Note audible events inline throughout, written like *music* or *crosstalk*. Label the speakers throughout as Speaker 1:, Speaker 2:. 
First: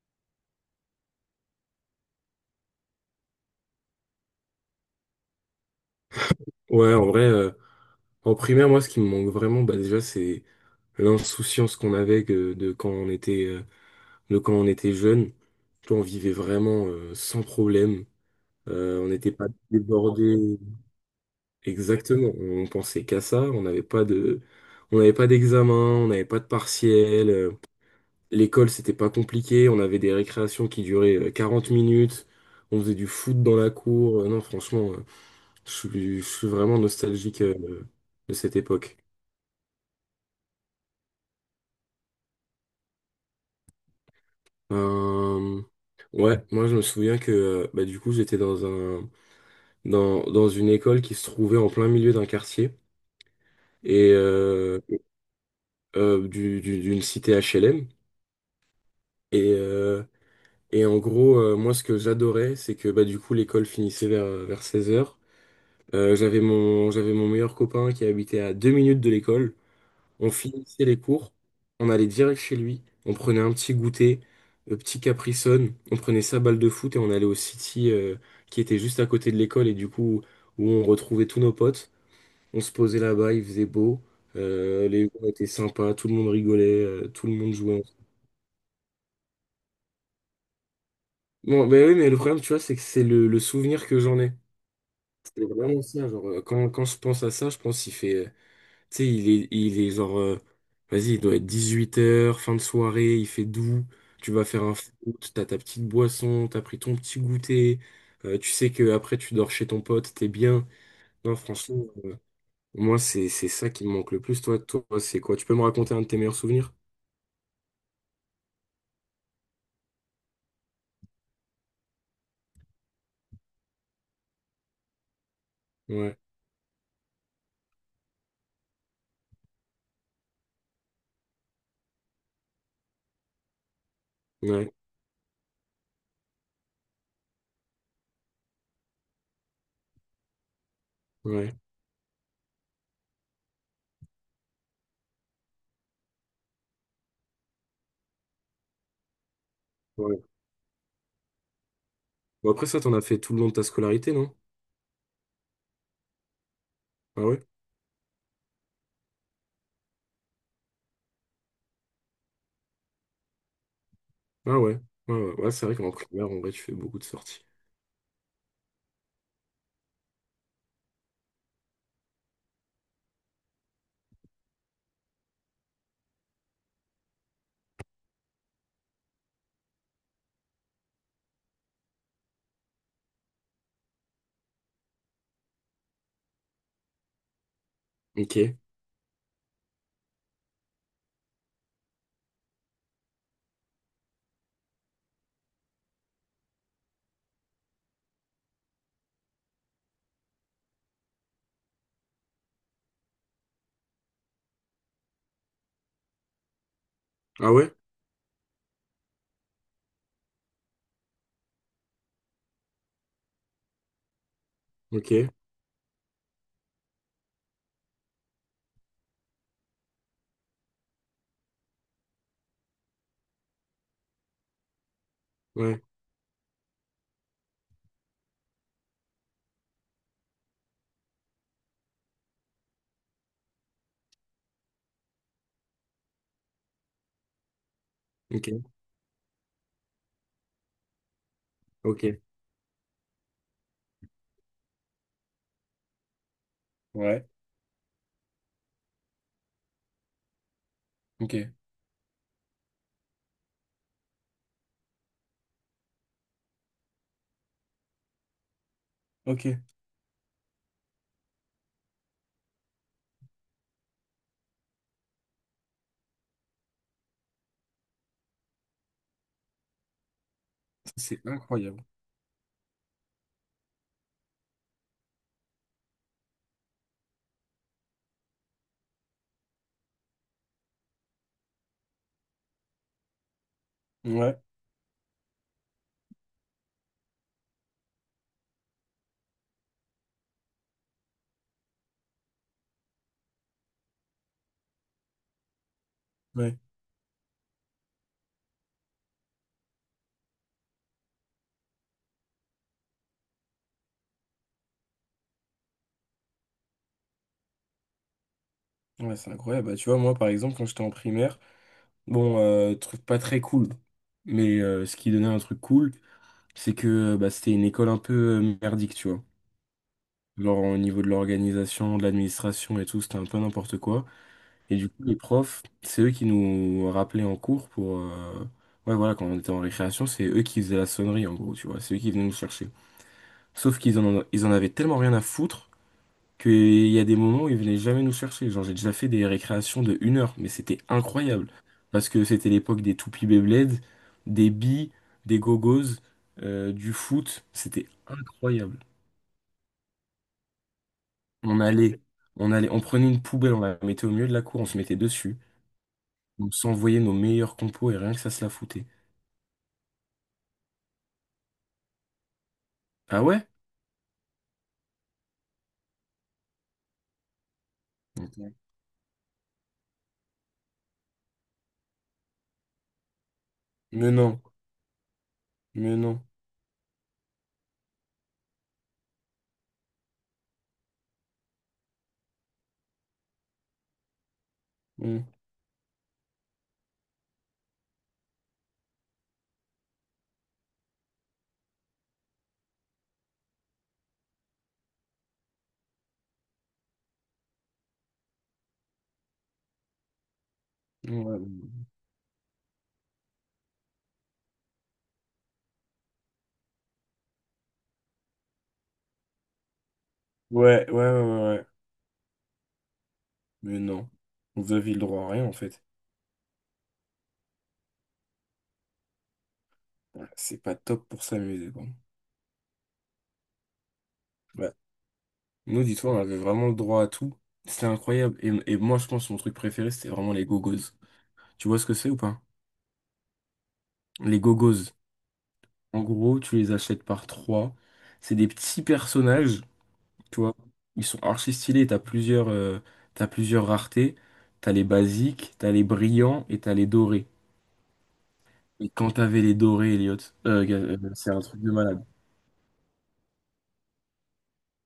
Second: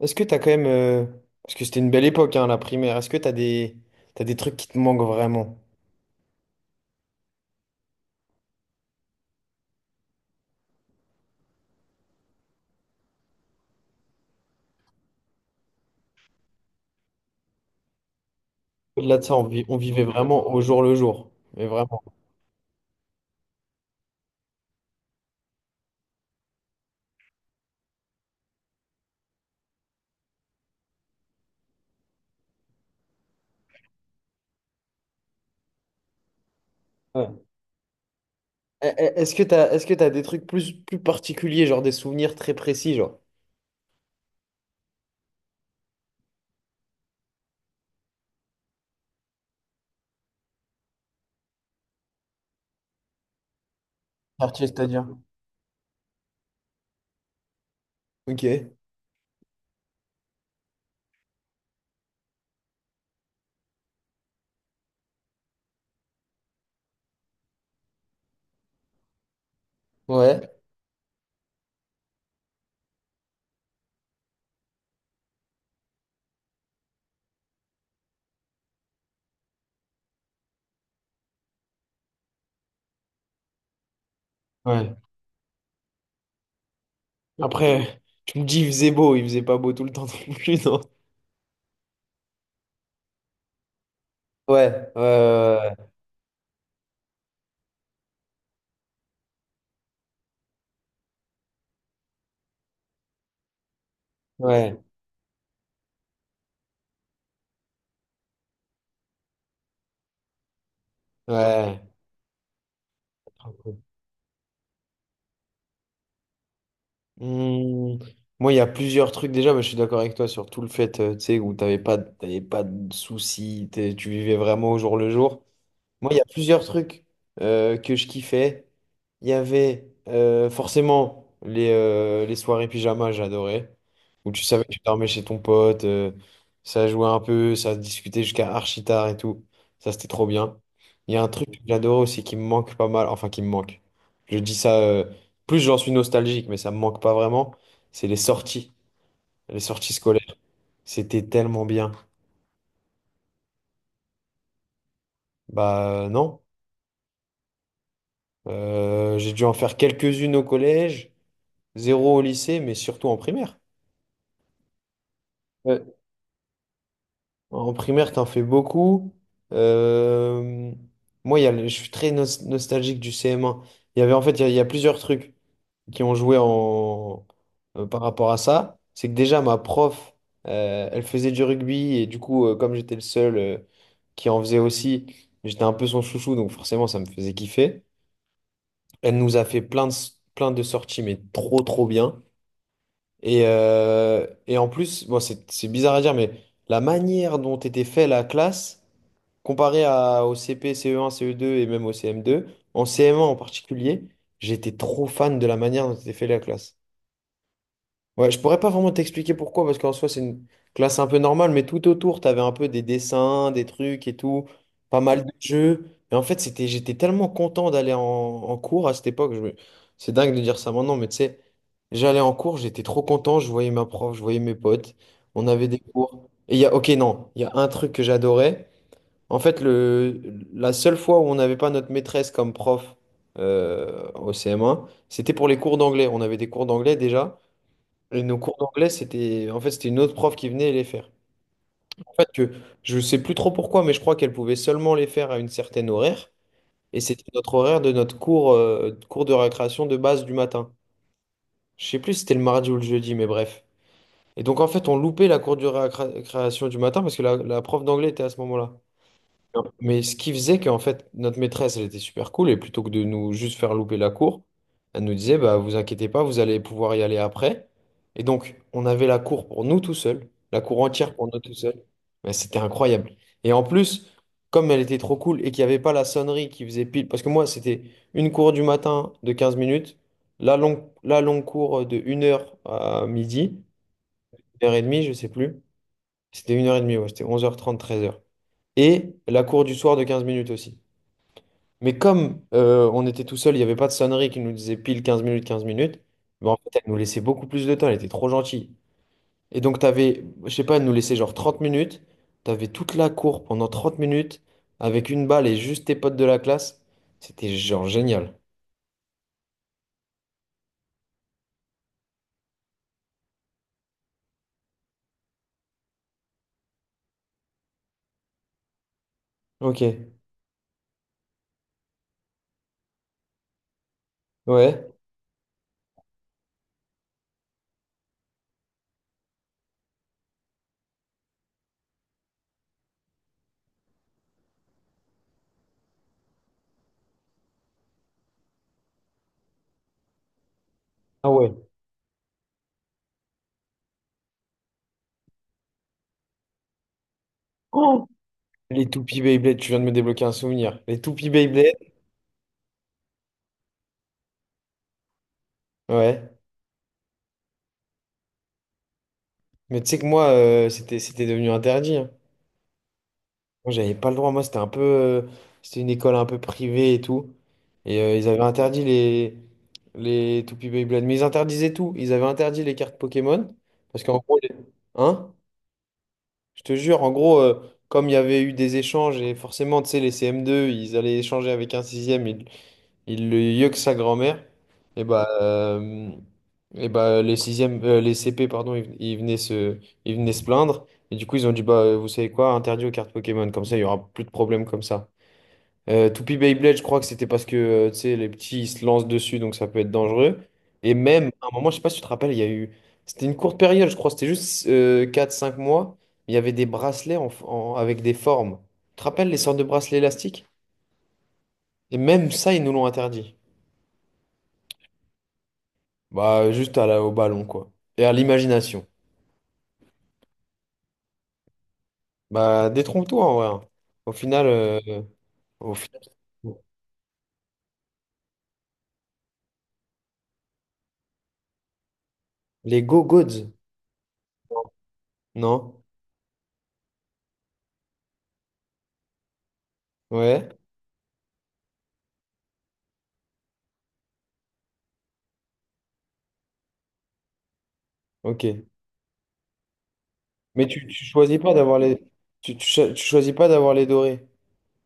Speaker 1: Est-ce que t'as quand même, parce que c'était une belle époque, hein, la primaire, est-ce que t'as des trucs qui te manquent vraiment?
Speaker 2: Ouais, en vrai, en primaire, moi, ce qui me manque vraiment, bah, déjà, c'est l'insouciance qu'on avait de quand on était jeune. Tu vois, on vivait vraiment sans problème. On
Speaker 1: Au-delà de
Speaker 2: n'était
Speaker 1: ça, on
Speaker 2: pas
Speaker 1: vit- on vivait vraiment
Speaker 2: débordé.
Speaker 1: au jour le jour, mais vraiment.
Speaker 2: Exactement. On pensait qu'à ça. On n'avait pas d'examen. On n'avait pas de partiel. L'école, c'était pas compliqué. On avait des récréations qui duraient 40 minutes. On faisait du foot dans la cour. Non, franchement, je suis vraiment nostalgique
Speaker 1: Ouais.
Speaker 2: de cette
Speaker 1: E-
Speaker 2: époque.
Speaker 1: e- Est-ce que est-ce que t'as des trucs plus particuliers, genre des souvenirs très précis, genre?
Speaker 2: Euh, ouais, moi je me souviens que bah, du coup j'étais dans une école qui se trouvait en plein milieu d'un quartier et
Speaker 1: Quartier,
Speaker 2: euh,
Speaker 1: c'est-à-dire?
Speaker 2: euh, du, du- d'une cité HLM
Speaker 1: Ok.
Speaker 2: et euh, et en gros moi ce que j'adorais c'est que bah du coup l'école finissait vers seize heures. J'avais mon meilleur copain qui habitait à deux minutes de l'école. On
Speaker 1: Ouais.
Speaker 2: finissait les cours, on allait direct chez lui, on prenait un petit goûter, petit Capri Sun, on prenait sa balle de foot et on allait au City qui était juste à côté de l'école et du coup où on retrouvait tous nos potes. On se posait là-bas, il faisait beau,
Speaker 1: Ouais.
Speaker 2: les gens étaient sympas, tout le monde rigolait, tout le monde jouait.
Speaker 1: Après, tu me dis, il faisait beau, il faisait pas beau tout le temps non plus, non?
Speaker 2: Bon, ben oui, mais le problème, tu vois, c'est que c'est le souvenir que j'en ai.
Speaker 1: Ouais,
Speaker 2: C'est
Speaker 1: ouais,
Speaker 2: vraiment ça, genre, quand je pense à ça, je pense qu'il fait. Tu sais, il est genre, vas-y, il doit être dix-huit heures fin de soirée, il fait doux, tu vas faire un
Speaker 1: ouais,
Speaker 2: foot, t'as ta petite boisson, t'as pris ton petit goûter, tu sais que après tu dors chez ton pote, t'es bien.
Speaker 1: ouais,
Speaker 2: Non, franchement,
Speaker 1: ouais.
Speaker 2: moi, c'est ça
Speaker 1: Ouais.
Speaker 2: qui me manque le plus, toi, toi, c'est quoi? Tu peux me raconter un de tes meilleurs souvenirs?
Speaker 1: Hmm, Moi, il y a plusieurs trucs déjà, mais je suis d'accord avec toi sur tout le fait, tu sais, où t'avais pas de soucis, tu vivais vraiment au jour le jour. Moi,
Speaker 2: Ouais,
Speaker 1: il y a plusieurs trucs que je kiffais. Il y avait forcément les soirées pyjama, j'adorais. Où tu savais que
Speaker 2: ouais,
Speaker 1: tu dormais chez ton pote, ça jouait un peu, ça discutait jusqu'à archi tard et tout. Ça, c'était trop bien. Il y a un truc
Speaker 2: ouais,
Speaker 1: que j'adorais aussi qui me manque pas mal, enfin qui me manque. Je dis ça, plus j'en suis nostalgique, mais ça me manque pas vraiment. C'est les sorties
Speaker 2: ouais.
Speaker 1: scolaires. C'était tellement bien.
Speaker 2: Bon, après ça, t'en as fait tout le long de ta scolarité, non?
Speaker 1: Bah non.
Speaker 2: Ah ouais?
Speaker 1: J'ai dû en faire quelques-unes au collège. Zéro au lycée, mais surtout en primaire.
Speaker 2: Ah ouais, ouais, ouais, ouais, c'est vrai qu'en
Speaker 1: Ouais.
Speaker 2: primaire, en vrai, tu fais beaucoup de sorties.
Speaker 1: En primaire, t'en fais beaucoup. Euh, Moi, il y a le- je suis très nostalgique du CM1. Il y avait en fait, Il y a plusieurs trucs qui ont joué en par rapport à ça. C'est que déjà, ma prof, elle faisait du rugby et du coup, comme j'étais le seul qui en faisait aussi, j'étais un peu son chouchou, donc forcément, ça me faisait kiffer.
Speaker 2: Ok.
Speaker 1: Elle nous a fait plein de sorties, mais trop, trop bien. Et en plus, bon, c'est bizarre à dire, mais la manière dont était fait la classe, comparée au CP, CE1, CE2 et même au CM2, en CM1 en particulier, j'étais trop fan de la manière dont était fait la classe.
Speaker 2: Ah ouais?
Speaker 1: Ouais, je pourrais pas vraiment t'expliquer pourquoi, parce qu'en soi, c'est une classe un peu normale, mais tout autour, t'avais un peu des dessins, des trucs et tout, pas mal
Speaker 2: Ok.
Speaker 1: de jeux. Et en fait, j'étais tellement content d'aller en cours à cette époque. C'est dingue de dire ça maintenant, mais tu sais, j'allais en cours, j'étais trop content, je voyais ma prof, je voyais mes potes, on avait des
Speaker 2: Ouais.
Speaker 1: cours. Et il y a, ok, non, il y a un truc que j'adorais. En fait, la seule fois où on n'avait pas notre maîtresse comme prof au CM1, c'était pour les cours d'anglais. On avait des cours d'anglais déjà. Et nos cours
Speaker 2: Ok.
Speaker 1: d'anglais, c'était une autre prof qui venait les faire. En
Speaker 2: Ok.
Speaker 1: fait, que je sais plus trop pourquoi, mais je crois qu'elle pouvait seulement les faire à une certaine horaire. Et c'était
Speaker 2: Ouais.
Speaker 1: notre horaire de notre cours de récréation de base du matin.
Speaker 2: Ok.
Speaker 1: Je sais plus si c'était le mardi ou le jeudi, mais bref. Et donc, en fait, on loupait la cour de récréation du matin parce que la prof d'anglais était à ce moment-là.
Speaker 2: Ok,
Speaker 1: Mais ce qui faisait qu'en fait, notre maîtresse, elle était super cool, et plutôt que de nous juste faire louper la cour, elle nous disait, bah, vous inquiétez pas, vous allez pouvoir y aller après. Et donc, on avait la cour pour nous tout seuls, la cour entière
Speaker 2: c'est
Speaker 1: pour nous tout seuls.
Speaker 2: incroyable.
Speaker 1: Mais c'était incroyable. Et en plus, comme elle était trop cool et qu'il n'y avait pas la sonnerie qui faisait pile, parce que moi, c'était une cour du matin de 15 minutes, la longue cour de une heure à midi,
Speaker 2: Ouais,
Speaker 1: 1 h demie je sais plus. C'était 1h30, ouais, c'était 11h30 13h. Et la cour du soir de 15 minutes aussi. Mais comme on était tout seul, il n'y avait pas de sonnerie qui nous disait pile 15 minutes, 15 minutes, mais en
Speaker 2: ouais,
Speaker 1: fait, elle nous laissait beaucoup plus de temps, elle était trop gentille. Et donc, t'avais, je sais pas, elle nous laissait genre 30 minutes, t'avais toute la cour pendant 30 minutes, avec une balle et juste tes potes de la classe. C'était genre génial.
Speaker 2: ouais, c'est incroyable. Bah, tu vois, moi, par exemple, quand j'étais en primaire, bon, truc pas très cool, mais ce qui donnait un truc cool, c'est que bah, c'était une école un peu merdique, tu vois.
Speaker 1: Ok,
Speaker 2: Genre, au niveau de l'organisation, de l'administration et tout, c'était un peu n'importe quoi. Et
Speaker 1: ouais.
Speaker 2: du coup, les profs, c'est eux qui nous rappelaient en cours pour. Ouais, voilà, quand on était en récréation, c'est eux qui faisaient la sonnerie, en gros, tu vois. C'est eux qui venaient nous chercher. Sauf qu'ils en avaient tellement rien à foutre qu'il y a des moments où ils venaient jamais nous chercher. Genre, j'ai déjà fait des récréations de une heure, mais c'était
Speaker 1: Ah
Speaker 2: incroyable.
Speaker 1: ouais. *gasps*
Speaker 2: Parce que c'était l'époque des toupies Beyblade, des billes, des gogos, du foot. C'était
Speaker 1: Oh,
Speaker 2: incroyable.
Speaker 1: les toupies Beyblade, tu viens de me débloquer un souvenir. Les toupies
Speaker 2: On
Speaker 1: Beyblade,
Speaker 2: allait, on prenait une poubelle, on la mettait au milieu de la cour, on se mettait dessus.
Speaker 1: ouais.
Speaker 2: On s'envoyait nos meilleurs compos et rien que ça se la foutait.
Speaker 1: Mais tu sais que moi, c'était devenu interdit, hein.
Speaker 2: Ah ouais?
Speaker 1: Moi, j'avais pas le droit. Moi, c'était une école un peu privée et tout. Et ils avaient
Speaker 2: Ok.
Speaker 1: interdit les Toupee Beyblade. Mais ils interdisaient tout. Ils avaient interdit les cartes Pokémon. Parce
Speaker 2: Mais
Speaker 1: qu'en gros.
Speaker 2: non,
Speaker 1: Hein?
Speaker 2: mais non.
Speaker 1: Je te jure, en gros, comme il y avait eu des échanges, et forcément, tu sais, les CM2, ils allaient échanger avec un sixième. Ils il le mieux que sa grand-mère. Et
Speaker 2: Hmm.
Speaker 1: bah, les sixièmes, les CP, pardon, ils venaient se plaindre. Et du coup, ils ont dit, bah, vous savez quoi, interdit aux cartes Pokémon. Comme ça, il y aura plus de problèmes comme ça. Toupie Beyblade, je crois que c'était parce que, tu sais, les petits, ils se lancent dessus, donc ça peut être dangereux. Et même, à un moment, je sais pas si tu te rappelles, il y a eu. C'était une courte période, je crois, c'était juste quatre cinq mois. Il y avait des bracelets avec des formes. Tu te rappelles les sortes de bracelets élastiques?
Speaker 2: Ouais, ouais, ouais, ouais, ouais, ouais.
Speaker 1: Et même ça, ils nous l'ont interdit.
Speaker 2: Mais non. Vous avez le droit à rien, en fait.
Speaker 1: Bah, juste au ballon, quoi. Et à l'imagination.
Speaker 2: Ah, c'est pas top pour s'amuser, quoi.
Speaker 1: Bah, détrompe-toi, en vrai, hein. Au final,
Speaker 2: Ouais.
Speaker 1: au
Speaker 2: Nous,
Speaker 1: final,
Speaker 2: dis-toi, on avait vraiment le droit à tout. C'était incroyable. Et moi, je pense que mon truc préféré, c'était vraiment les gogos. Tu vois ce que c'est ou pas?
Speaker 1: les go-gods,
Speaker 2: Les gogos.
Speaker 1: non?
Speaker 2: En gros, tu les achètes par trois. C'est des petits personnages, tu
Speaker 1: Ouais,
Speaker 2: vois. Ils sont archi stylés. T'as plusieurs raretés. T'as les basiques, t'as les brillants et t'as les dorés.
Speaker 1: ok.
Speaker 2: Et quand t'avais les dorés, Elliot,
Speaker 1: Mais
Speaker 2: euh,
Speaker 1: tu
Speaker 2: c'est
Speaker 1: choisis
Speaker 2: un
Speaker 1: pas
Speaker 2: truc de
Speaker 1: d'avoir les.
Speaker 2: malade.
Speaker 1: Tu choisis pas d'avoir les dorés.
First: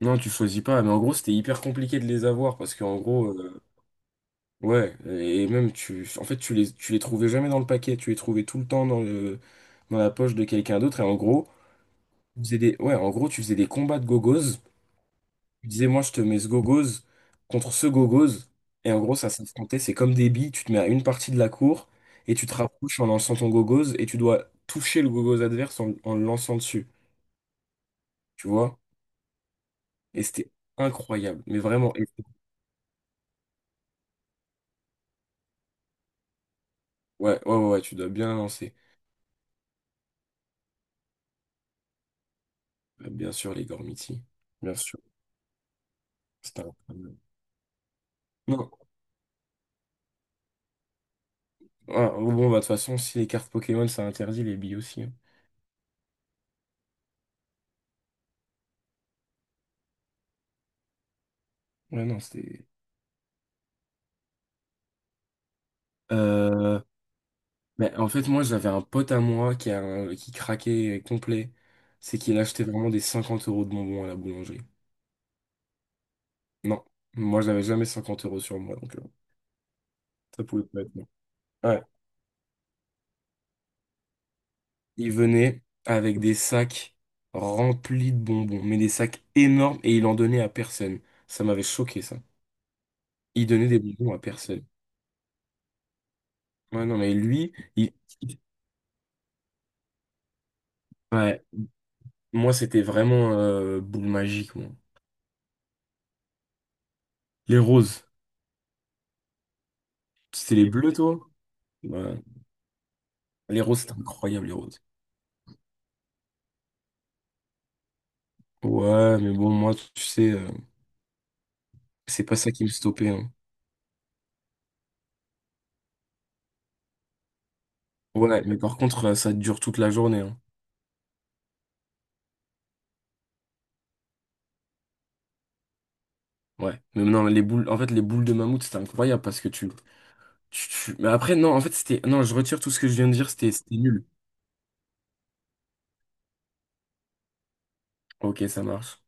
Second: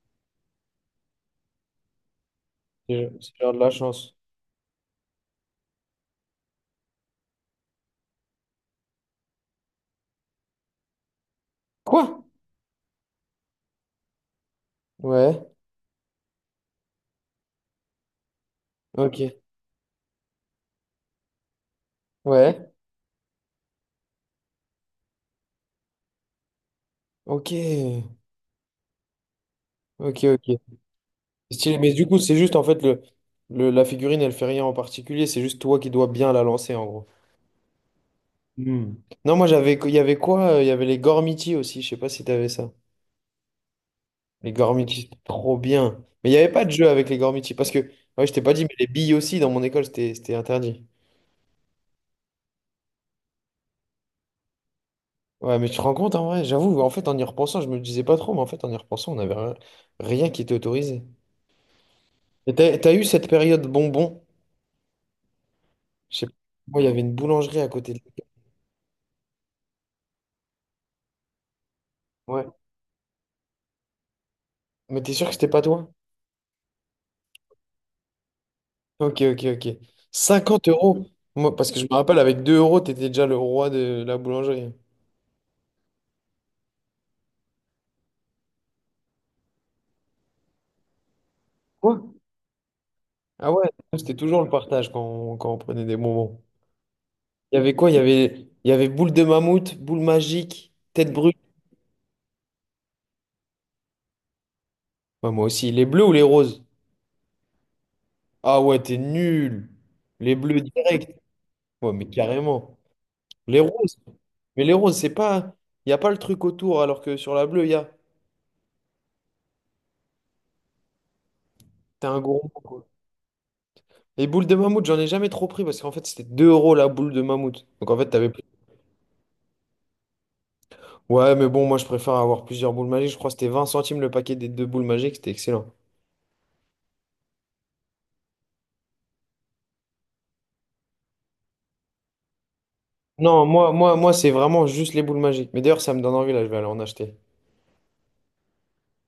Speaker 2: Non, tu choisis pas. Mais en gros, c'était hyper compliqué de les avoir parce qu'en
Speaker 1: C'est
Speaker 2: gros,
Speaker 1: c'est genre de la chance.
Speaker 2: ouais, et même tu, en fait, tu les trouvais jamais dans le paquet, tu les trouvais tout le temps dans la poche de quelqu'un d'autre. Et en gros,
Speaker 1: Quoi?
Speaker 2: tu faisais des, ouais, en gros, tu faisais des combats de gogos.
Speaker 1: Ouais,
Speaker 2: Tu disais, moi, je te mets ce gogos contre ce gogos. Et en gros, ça
Speaker 1: ok.
Speaker 2: s'affrontait, c'est comme des billes. Tu te mets à une partie de la cour et tu te
Speaker 1: Ouais,
Speaker 2: rapproches en lançant ton gogos et tu dois toucher le gogos adverse en le lançant dessus.
Speaker 1: ok.
Speaker 2: Tu vois? Et
Speaker 1: Ok,
Speaker 2: c'était
Speaker 1: ok.
Speaker 2: incroyable, mais
Speaker 1: Stylé. Mais
Speaker 2: vraiment.
Speaker 1: du
Speaker 2: Et-
Speaker 1: coup, c'est juste, en fait, la figurine, elle fait rien en particulier. C'est juste toi qui dois bien la lancer, en gros.
Speaker 2: Ouais, ouais, ouais, ouais, tu dois bien lancer.
Speaker 1: Hmm. Non, il y avait quoi? Il y avait les Gormiti aussi, je sais pas si t'avais ça.
Speaker 2: Bien sûr, les Gormiti.
Speaker 1: Les
Speaker 2: Bien sûr.
Speaker 1: Gormiti, c'était trop bien. Mais il n'y avait
Speaker 2: C'était
Speaker 1: pas de jeu avec
Speaker 2: incroyable.
Speaker 1: les Gormiti parce que, ouais, je t'ai pas dit,
Speaker 2: Non.
Speaker 1: mais les billes aussi dans mon école, c'était interdit.
Speaker 2: Ouais, bon, bah, de toute façon, si les cartes Pokémon, ça interdit les billes aussi, hein.
Speaker 1: Ouais, mais tu te rends compte en vrai, j'avoue, en fait en y repensant, je me disais pas trop, mais en fait en y repensant, on n'avait rien, rien qui était autorisé.
Speaker 2: Ouais, non,
Speaker 1: Et
Speaker 2: c'était.
Speaker 1: t'as eu cette période bonbon? Je sais pas,
Speaker 2: Euh,
Speaker 1: moi il y avait une boulangerie à côté
Speaker 2: mais
Speaker 1: de
Speaker 2: en
Speaker 1: l'école.
Speaker 2: fait, moi, j'avais un pote à moi qui craquait complet. C'est qu'il
Speaker 1: Ouais.
Speaker 2: achetait vraiment des 50 euros de bonbons à la boulangerie.
Speaker 1: Mais t'es sûr que c'était pas toi?
Speaker 2: Non, moi, j'avais jamais 50 euros sur moi, donc
Speaker 1: Ok, ok, ok.
Speaker 2: ça pouvait
Speaker 1: 50
Speaker 2: pas être.
Speaker 1: euros?
Speaker 2: Non.
Speaker 1: Moi, parce que
Speaker 2: Ouais,
Speaker 1: je me rappelle, avec 2 euros, t'étais déjà le roi de la boulangerie.
Speaker 2: il venait avec des sacs remplis de bonbons, mais des sacs énormes, et il en donnait à personne. Ça m'avait
Speaker 1: Quoi?
Speaker 2: choqué, ça. Il
Speaker 1: Ah ouais,
Speaker 2: donnait des
Speaker 1: nous, c'était
Speaker 2: bonbons à
Speaker 1: toujours le
Speaker 2: personne.
Speaker 1: partage quand quand on prenait des bonbons.
Speaker 2: Ouais, non, mais lui,
Speaker 1: Il y avait quoi?
Speaker 2: il...
Speaker 1: Il y avait boule de mammouth, boule magique, tête brûlée.
Speaker 2: ouais, moi, c'était vraiment boule magique, moi.
Speaker 1: Ouais, moi aussi. Les bleus ou les roses?
Speaker 2: Les roses.
Speaker 1: Ah ouais, t'es nul. Les
Speaker 2: C'était
Speaker 1: bleus
Speaker 2: les bleus, toi?
Speaker 1: direct. Ouais, mais
Speaker 2: Ouais.
Speaker 1: carrément. Les
Speaker 2: Les roses, c'était
Speaker 1: roses.
Speaker 2: incroyable, les
Speaker 1: Mais les
Speaker 2: roses.
Speaker 1: roses, c'est pas. Il n'y a pas le truc autour, alors que sur la bleue, il y a.
Speaker 2: Ouais, mais bon, moi, tu sais,
Speaker 1: T'es un
Speaker 2: c'est pas
Speaker 1: gourmand,
Speaker 2: ça qui me
Speaker 1: quoi.
Speaker 2: stoppait, hein.
Speaker 1: Les boules de mammouth, j'en ai jamais trop pris parce qu'en fait, c'était 2 euros la boule de mammouth. Donc en fait, t'avais plus.
Speaker 2: Ouais, mais par contre, ça dure toute la journée, hein.
Speaker 1: Ouais, mais bon, moi, je préfère avoir plusieurs boules magiques. Je crois que c'était 20 centimes le paquet des deux boules magiques. C'était excellent.
Speaker 2: Ouais. Mais non, les boules, en fait, les boules de mammouth, c'était incroyable parce que mais après, non, en fait, c'était. Non, je retire tout ce que je viens de dire,
Speaker 1: Non,
Speaker 2: c'était nul.
Speaker 1: c'est vraiment juste les boules magiques. Mais d'ailleurs, ça me donne envie, là, je vais aller en acheter.
Speaker 2: Ok, ça marche.